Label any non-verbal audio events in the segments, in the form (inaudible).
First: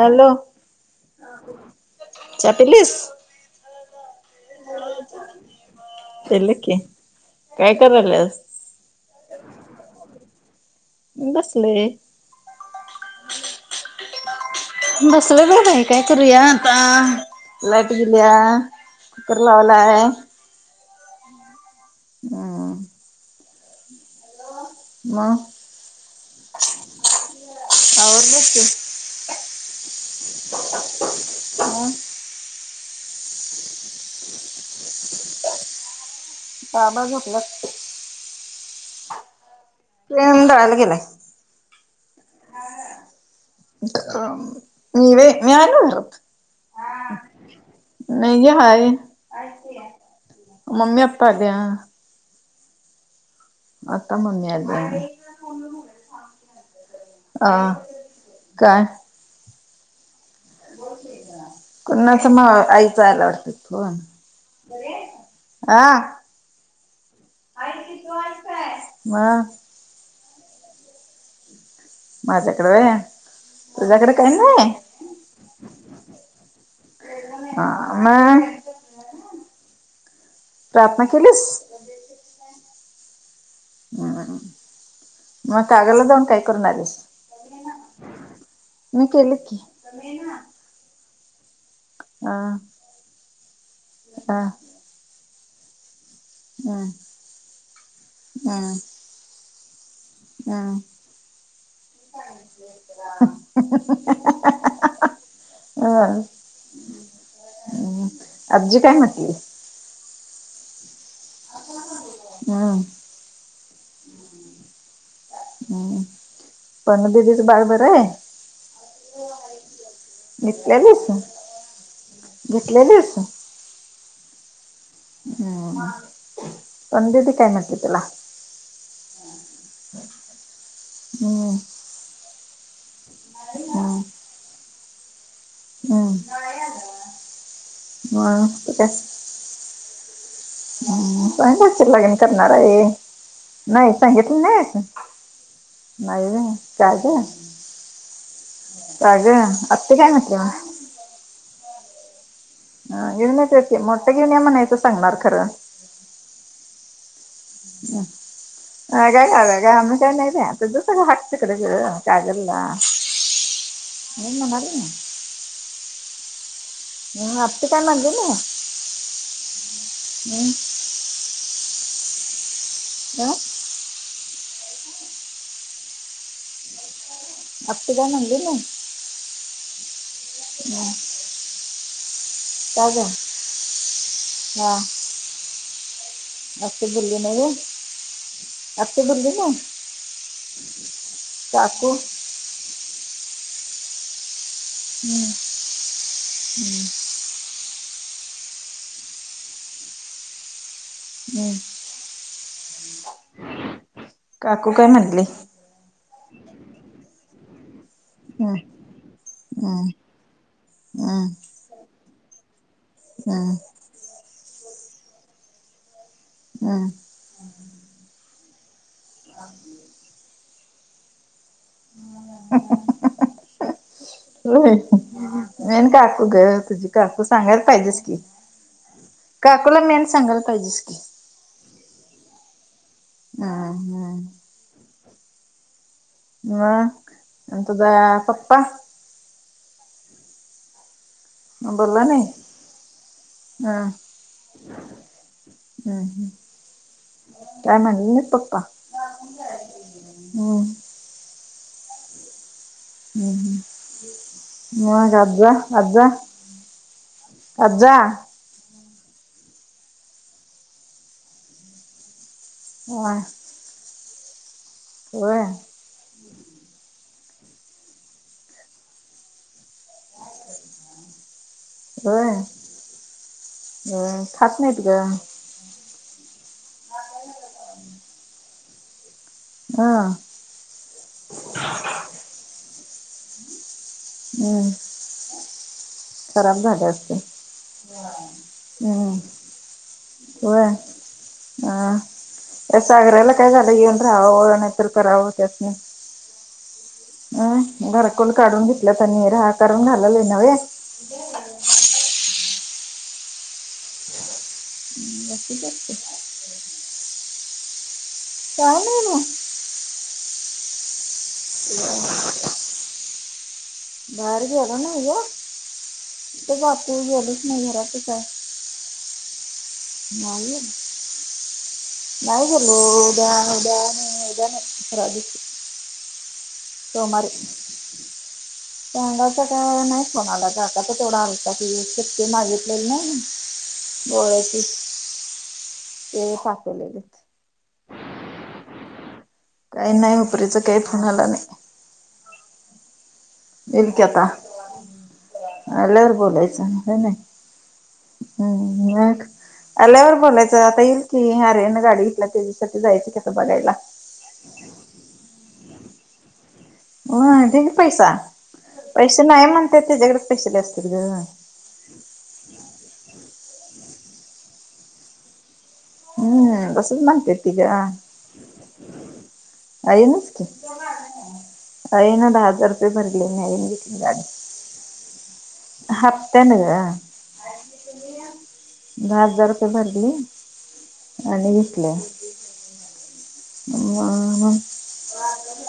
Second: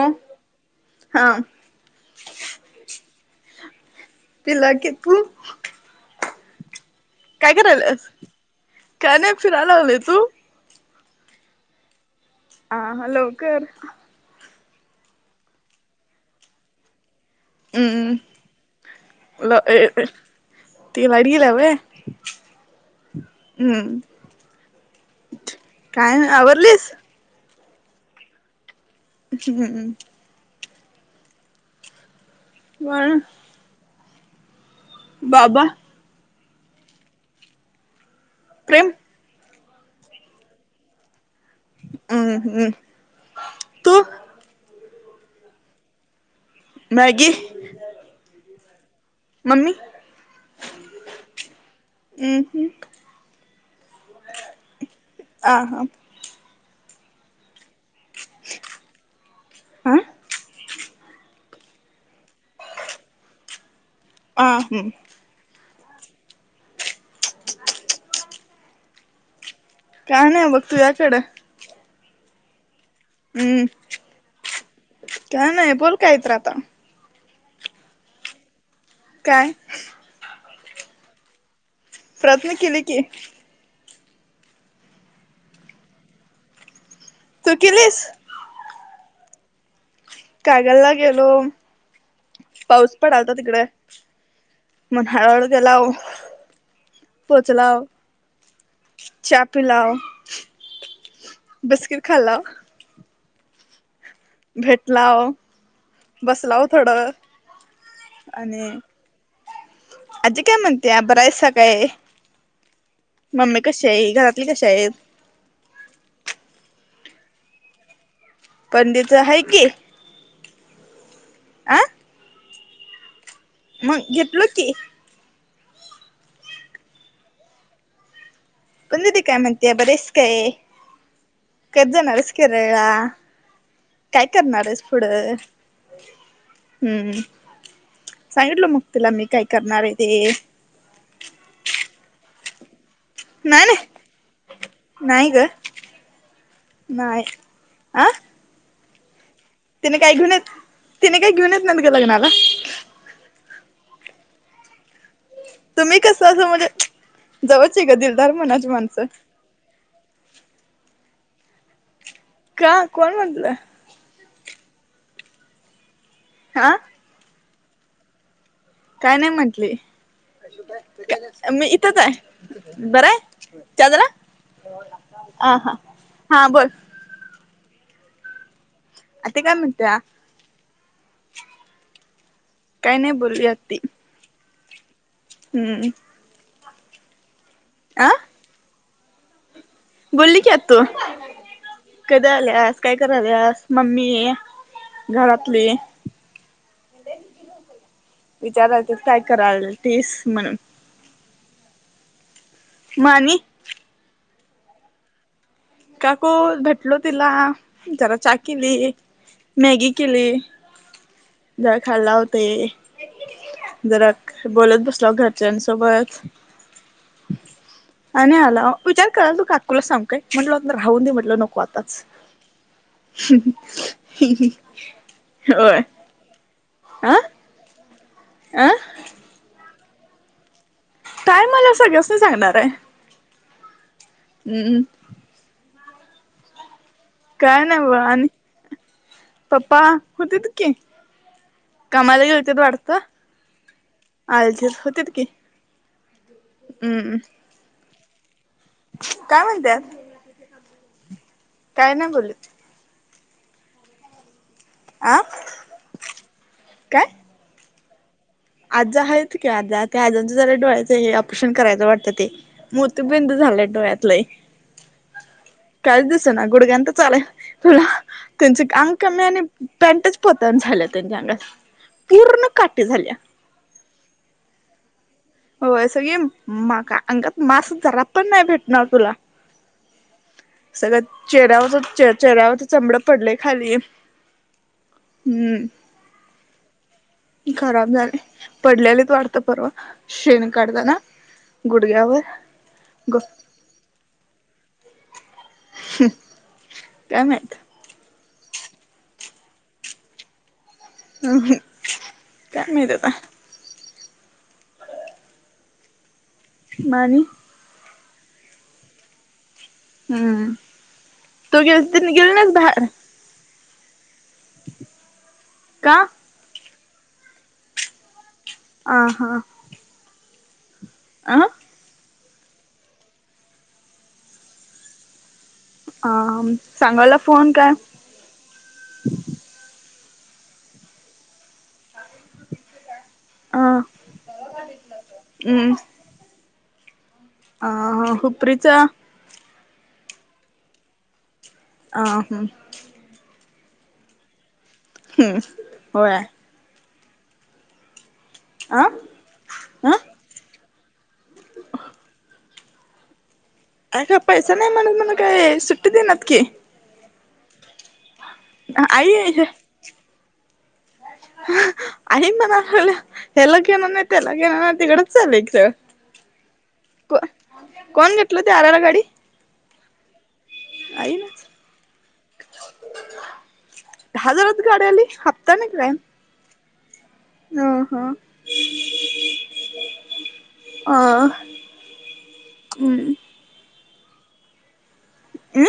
Hello हा चहा पीलीस. तिला तू काय करायल्यास? काय नाही फिरायला लागले, तू? बसले. हां लवकर बसलोय बाई आहे, काय करूया आता? लाइट हम्म गेलीया, कुकर ल लावलाय ती लाईट गेलीया व्हय. हम (unintelligible) हम्म. मगं काय मग आवरलीस? आवरलो की. हम् मग वर (unintelligible) बाबा बाबा झोपल्यात. प्रेम प्रेम दळायला गेलाय. अं हुं... मी व्हय, मी आलो घरात. मॅगी मॅगी हाय, मम्मी मम्मी आत्ता आल्या. अ हूं... आत्ता मम्मी आल्या. ह हा अ काय? आं बोल की एकदा, कोणाच नव्ह आईचा आला वाटतं फोन, आ हम्म बरी हायस? आ, मग काय नाही बघ तूज्याकडं. माझ्याकडं व्हय हूं.. तुझ्याकडे काही नाही काय नाही बोल काहीतर आता हा मग काय. प्रार्थना केलीस. प्रार्थना केली की. ह... मग कागलला जाऊन काय करून आलीस? तू केलीस? मी केलं की कागलला गेलो, अ पाऊस पडलता तिकडं. अ मग हळुहळू गेलाव, हम्म पोचला. व हम्म चा पिलाव. बिस्किट खाल्लाव (unintelligible) भेटलाव, बसलाव थोडं. मग आणि अबजी काय म्हटंली? आजी काय म्हणत्या बरायसा काय? हम.. मम्मी कशी आहे?, घरातली कशी आहेत? हं पनू दिदीचं बाळ बरं हाय? पंडित आहे घेतल्यालीस आं घेतल्यालीस. मंग घेतलो की. हं.. पंनु दीदी काय म्हटली तुला? पनुदिदी काय म्हणत्या बरी हायस काय, हम्म कधी जाणारयास केरळला.? हम्म काय करणार आहेस पुढं? हम्म हुं.. सांगिटलो मग तिला मी काय करणार आहे ते. हुं.. सांगितली असशील लगीन करणार आहे. नाही सांगितली नाहीस, नाही ग नाही व्हयं का गं? नाही आ का, गं. तिने काय घेऊन येत, तिने काय घेऊन येत नाहीत का लग्नाला? घेरून मोठ्या घेउन म् हणायचं सांगणार खरं.. तुम्ही कसं असं म्हणजे (unintelligible) जवळची ग दिलदार मनाची माणसं का कोण (unintelligible) म्हटलं मी म्हणाल ना. हा, मग आपी काय म्हणली नाय? काय नाही म्हटली, मी इथच आहे बरंय? चा झाला? ह हा हा बोल. आपी काय म्हणली नाय? ते काय म्हणत्यात हम् काही नाही बोलली आत्ती. हा हम्म आपी बोलली नव्हं. आं आती बोलली ना? बोलली की आतू, काकू कधी आल्यास काय कराल्यास आलीस मम्मीये हम्म, घरातले विचारा ते काय करालतीस म्हणून. हम्म मानी काकू काय म्हणली? काकू भेटलो तिला, जरा चा हम्म, केली, मॅगी केली. हम जाय खाल्ला होते. काय? जरा बोलत बसलाव घरच्यांसोबत. हम् आणि आलाव विचार कराल तू काकुला सांग काय. म्हटलं ना राहून दे म्हटलं, नको आताच. होय. (inaudible) मेन काकू गं, तुझी अ काकू सांगायला पाहिजेस की. अ काकुला मेन सांगायला पाहिजेस की. टाइम आल्यावर सगळ्यासनी सांगणार आहे. हम् हम् हं मग आणि काय नाही ब तुझा आणि पप्पा? पप्पा होतीत की. बोलला नाही कामाला गेलतीत वाट, हम्म आलतीत हुतीत कि हम्म हम्म हम्म काय म्हणल नाय पप्पा? काय म्हणत्यात? हम्म काय नाय बोललीत. हं हं मग आ आजा आज्जा काय आज्जा आजा आहेत की आजा ते आजांचं जरा डोळ्यांचं हे ऑपरेशन करायचं वाटतं ते होय मोतीबिंदू झालंय डोळ्यात लई व्हय कायच दिसना गुडघ्यानं तर चालाय तुला त्यांचे अंग कमी आणि पॅन्टच पतन झाल्या त्यांच्या अंगात पूर्ण काठी झाल्या व्हय खात नाहीत गं व्हय सगळी मा काय अंगात मास जरा पण नाही भेटणार तुला हा सगळं चेहऱ्यावर चेह चेहऱ्यावरच चमडं पडलय खाली हम् हम्म खराब झाल्या असतील. खराब झालय पडल्यालीत वाटत परवा शेण व्हय काढताना हा गुडघ्यावर या ग सागऱ्याला काय काय झालं येऊन राहावं नाय तर करावं त्यासनी काय अ माहित घरकुल काढून घेतल्यात आणि राह करून घालायला येईना व्हय. अ हं काय माहित आता? (inaudible) हं बाकीचं असतंय मामी काय नाही ना हम्म तू गेलती गेली नाहीस बाहेर बाहेर गेलो नाही ग का कुठं जातुय गेलोच नाही घरातच हाय आ हा नाही ये आं नाही गेलो उद्या उद्या नाही उद्या नाही परवा दिवशी आ म सोमारी सांगावचा काय नाही फोन आला काकाचा तेवढा आलता की ती एक चिठ्ठी मागी तलेलं नाही अ डोळ्याची हम् ते पाठवलेलीत. अ हं हुपरीचं काय नाही हुपरीचं काय फोन आला नाही. आ हम्म येईल की आता आल्यावर होय अ बोलायचं व्हय नाही. हम्म अ मग आल्यावर अ बोलायचं आता येईल की आर्यननं गाडी घेतल्या त्याच्यासाठी जायचं कि आता बघायला. काका पैसा नाही म्हणून म्हणून काय सुट्टी देईनातकी. हो ढीगं पैसा आई पैशे नाही म्हणत त्याच्याकडेच पैशे लई असत्यात ग. आई म्हणा लागल्या ह्याला घेणार नाही त्याला घेणार नाही तिकडंच चालल्या कि सरळ हम्म तसंच म्हणत्या ती गं कोण घेतलं ते आराला गाडी आई आई ना आईनं दहा हजार रुपये भरले नवीन घेतली गाडी. हफ्ताने का काय? त्याने का ह ह दहा हजार रुपये भरली. आणि घेतल्या हम्म. (inaudible) हम.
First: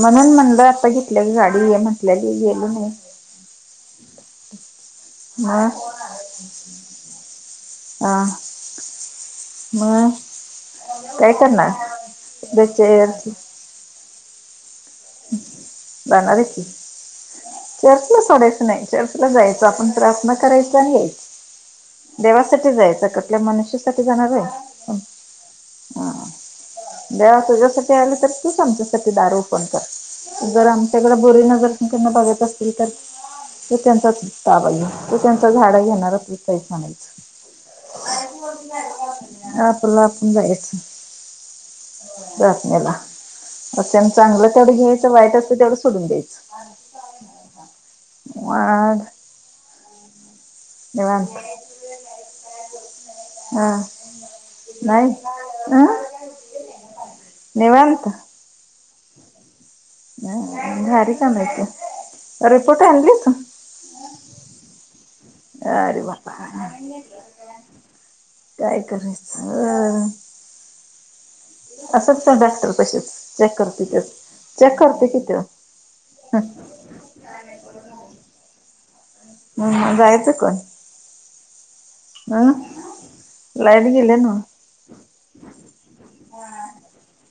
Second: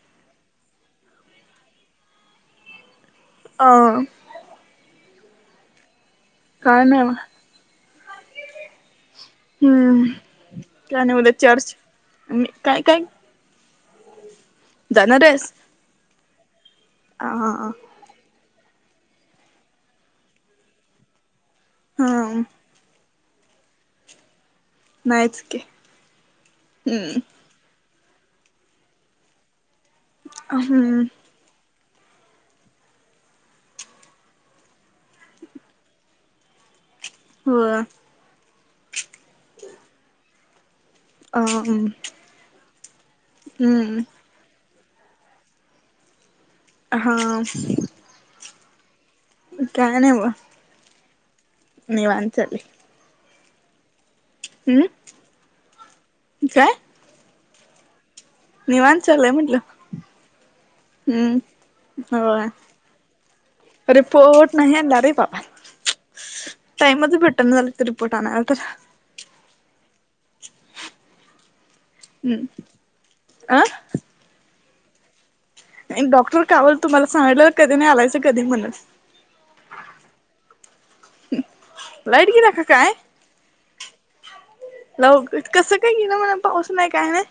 म्हणून म्हटलं आता घेतल्या की गाडी ये म्हटल्या की गेल नाही. म. हम. काय ना म. हा. मग हम्म नाही उद्या काय चर्च मी करणार काय (unintelligible) जाणारेस? जाणार आहे की (unintelligible) सोडयचं नाही चर्चला जायचं आपण प्रार्थना करायचा आणि यायच. ह देवासाठी जायचं कुठल्या मनुष्यासाठी जाणार आहे. नाहीच की हम हम्म देवा तुझ्यासाठी (unintelligible) ते आलं तर तुच आमच्यासाठी दार ओपन कर जर हम्म आमच्याकडे बुरी नजर नी बघत असतील तर तू त्यांचाताबाई तू त्यांच झाड घेणार त नाही. हो. आपला आपण जायच. प्रार्थनेला (unintelligible) हम्म चांगलं तेवढं घ्यायचं वाईट असं तेवढं सोडून द्यायच. हा. (inaudible) काय नाही व. निवांत. निवांत चालू आहे. हा हम्म नाहीय अ काय (unintelligible) निवांंत. निवांत चालय म्हंटलं. ह घारी कानायची, होय रिपोर्ट आणली का? रिपोर्ट नाही आणला रे बाप. अरे बाबा भेटना झालं तर रिपोर्ट आणायला तर काय करायचं. असंच का हम्म डॉक्टर कसेच चेक अ करते ते चेक करते कि तो. डॉक्टर कावाल तुम्हाला सांगडलं कधी नाही आलायचं कधी म्हणस. हम्म जायचं कोण. लाईट गेल अं की काय. लाईट गेले ना. लव कसं काय गेलं म्हणा पाऊस नाही काय ना.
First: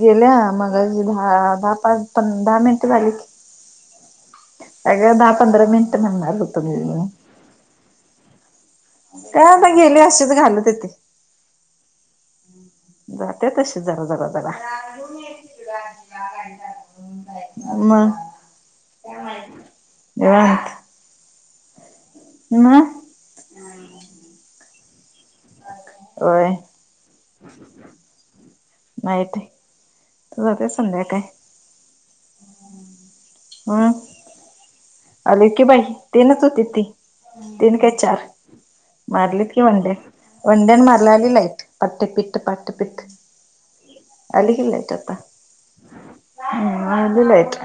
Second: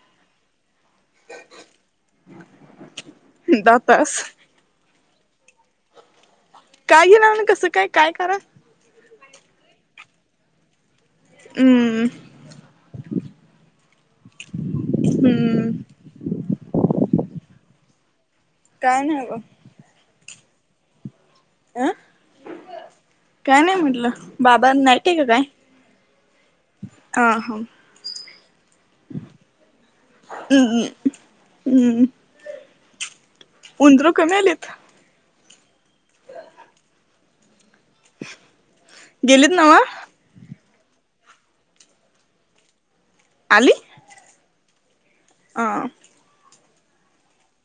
गेल्या मग दहा दहा पाच प दहा मिनिटं झाली. दहा तास. अगं दहा पंधरा मिनिट म्हणालो होतो मी. काय घे ना ना कसं काय काय करत. काय आता गेली अशीच घाल तिथं. हम्म जाते तशी जरा जरा जरा. हम्म मग, काय नाही ब अं, मं, काय नाही म्हटलं, बाबा नाही के कि काय, होय अ हा माहित आहे, तुझ क सध्या काय? ह, उदरं कमी आयलेत अली की बाई तीनच होती ती, तीन काय चार गेलीत मारलीत की नव्ह (unintelligible) वुड्यानं मारलाली ला पाटपिट पाटपिट आली, अली कि लाईट आता. आ, हम्, आली लाईट.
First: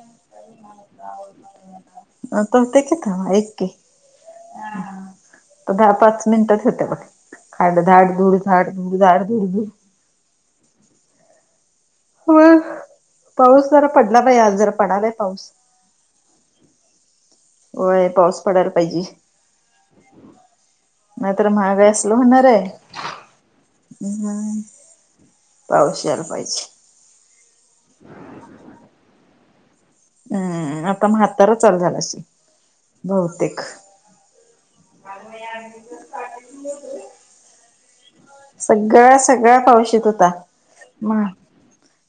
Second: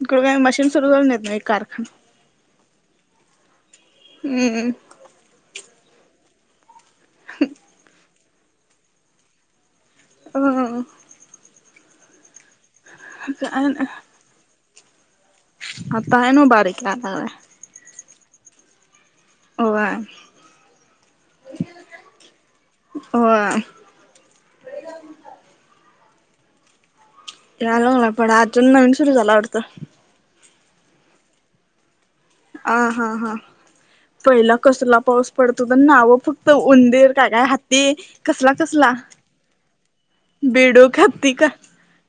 तिकडं काय मशीन सुरू झालं नाही म एक कारखान अ तो ते त एक कि.. हम्म हा तर दहा पाच मिनिटच होत्या, पण खड धड, धाडधूडड धाडधूडड, धूड- धूड. हं, हं, हं हं, पाऊस जरा पडला नाही, आज जरा पडलाय पाऊस. आता आहे ना बारीक आला आहे. होय पाऊस पडायला पाहिजे. होय नाही तर महागा असल होणार आहे. होय हम, पाऊस यायला पाहिजे. याला लागला पण अजून नाही सुरू झाला वाटंत. हम् आता म्हातारा चालू झाला अशी आ, हा, हा. पहिला कसला पाऊस पडतो, तर नावं फक्त उंदीर का काय हत्त ते कसला -कसला सगळा सगळा पाऊस येत होता बेडुक, मा हत्ती का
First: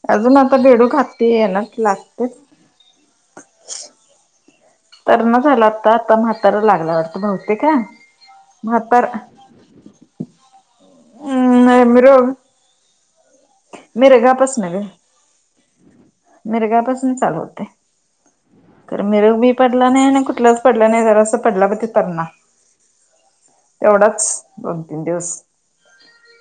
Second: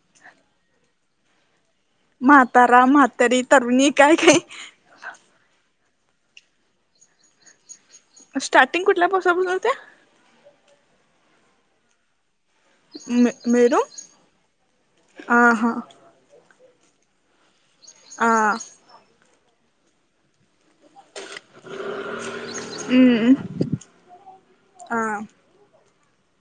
अजून आता बेडुक, हात्ती ये ना लाग म्हातारा, म्हातारी, तरुणी काय -काय तर न झालं आत्ता, आता म्हातारा लागला वाटतं भवतेक हा स्टार्टिंग म्हातार कुठल्या पासुन ब होते? अं, मेन रोड मे, मे रो, आ हा मिरगा पासून चालवते. आ, तर म मिरग मी पडला नाही, आणि कुठलाच पडला नाही ज असं पडपतीपणार हम्म (unintelligible) तेवढाच दोन -तीन हा दिवस,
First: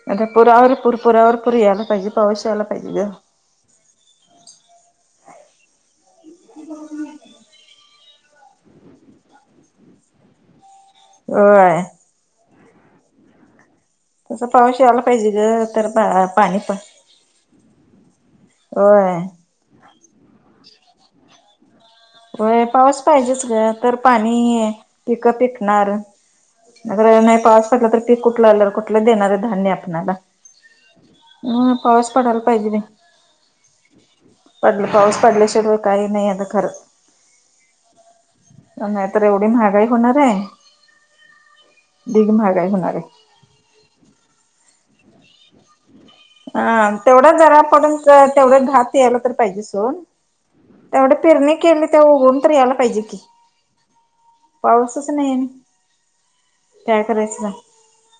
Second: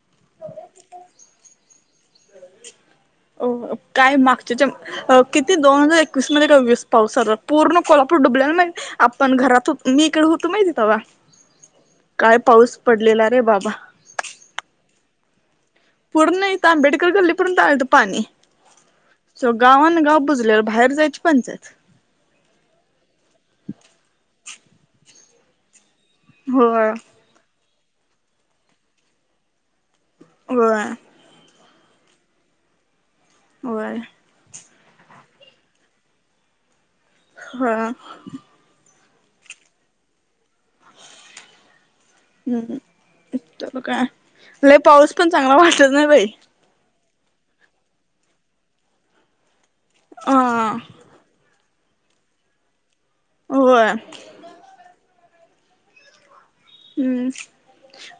म्ह ते पुरावर -पुूर, पुरावर-पुर यायले. काधि पावसायला पाहिलयं अ काय मागच्या च्या किती दोन हजार एकवीस मध्ये का विस पावसा पूर्ण कोल डुबले माहित आपण घरात होतो, मी इकडे होतो माहिती तेव्हा. होय, काय पाऊस पडलेला रे बाबा असा पाउस आला पाहिजे गं. पूर्ण इथं आंबेडकर गल्ली पर्यंत हाय इथं पाणी होय सो गावन गाव बुजल्याल बाहेर जायची पंचायत होय पाऊस पाहिजेच ग तर पाणी पिक पिकणार होय अगर नाही पाऊस पडला तर पीक कुठल आल कुठल देणार आहे धान्य आपल्याला वाय हम् पाऊस पडायला पाहिजे बाई होय पडल पाऊस पडल्या शिवय काही नाही आता खर हा नाही तर एवढी महागाई होणार आहे ढिग महागाई होणार आहे. ऐकत काय पाऊस पण चांगला वाटत नाही बाई? हा तेवढच जरा पडून तेवढ घात यायला तर पाहिजे. हा तेवढे फिरणे केली ते उघून तर यायला पाहिजे की. होय पाऊसच नाही ये हम्म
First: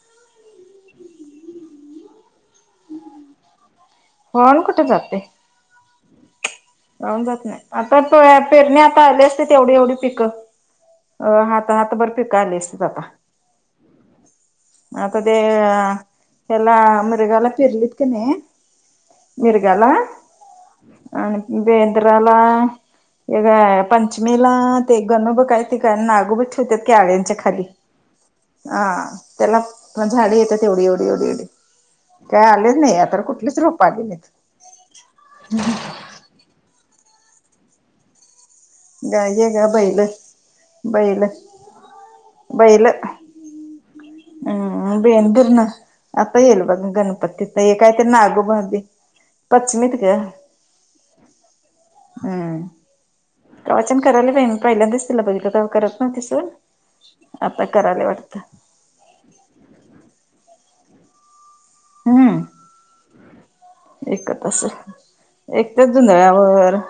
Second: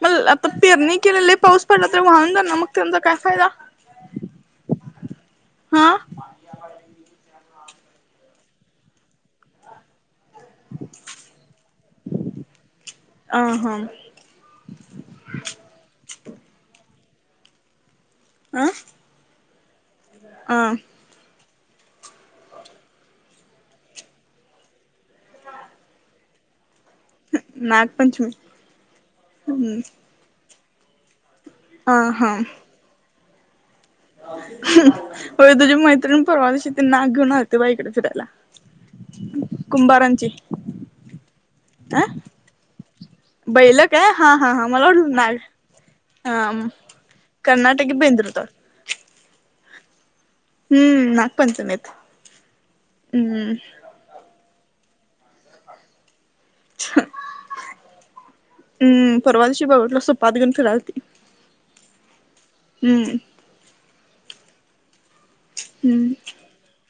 मग आता पेरणी केले लई पाऊस पडला तरी वाहून जालना मग त्यांनचा काय फायदा वाहून कुठे हा व्हाऊन जात नाही आता पेरणी आता आले असते ते एवढी एवढी पिक अ हात हात भर पिक असतित आता अ हा आता ते हेला मृगाला फिरलीत किने अ मिरगाला अ आणि बेंद्राला एगा पंचमीला ते गणू बि कायती करना नागू बि त्या क्याळेंच्या खाली नागपंचमी आ त्याला हम्म झाड येतात एवढी एवढी एवढी एवढी अ हा काय आलेच नाही आता कुठलीच रोप आली नाहीत होय तुझी मैत्रिणी परवा दिवशी नाग घेउण आलती बाई ईकडे फिरायला. घ्यायचेय का बैल कुंभारांची बैल अ बैल बैल काय हा हा हा मला हम् वाटलं नाग बेंदीर ना आता येईल बघ गणपती तर ये काय कर्नाटकी ते बेंदूरतळ नागोबा पश्चिमीत ग हम्म नागपंचमीत हम्म पचन करायला काही नाही पहिल्यांदीच तिला बघितल का करत नाह्वती सून आता करायलीये वाटत हम् परवा दिशी बाटला सोपाद घेऊन फिरायला आलती हम्म एकतस एकत्याच हम्म जुंधळ्यावर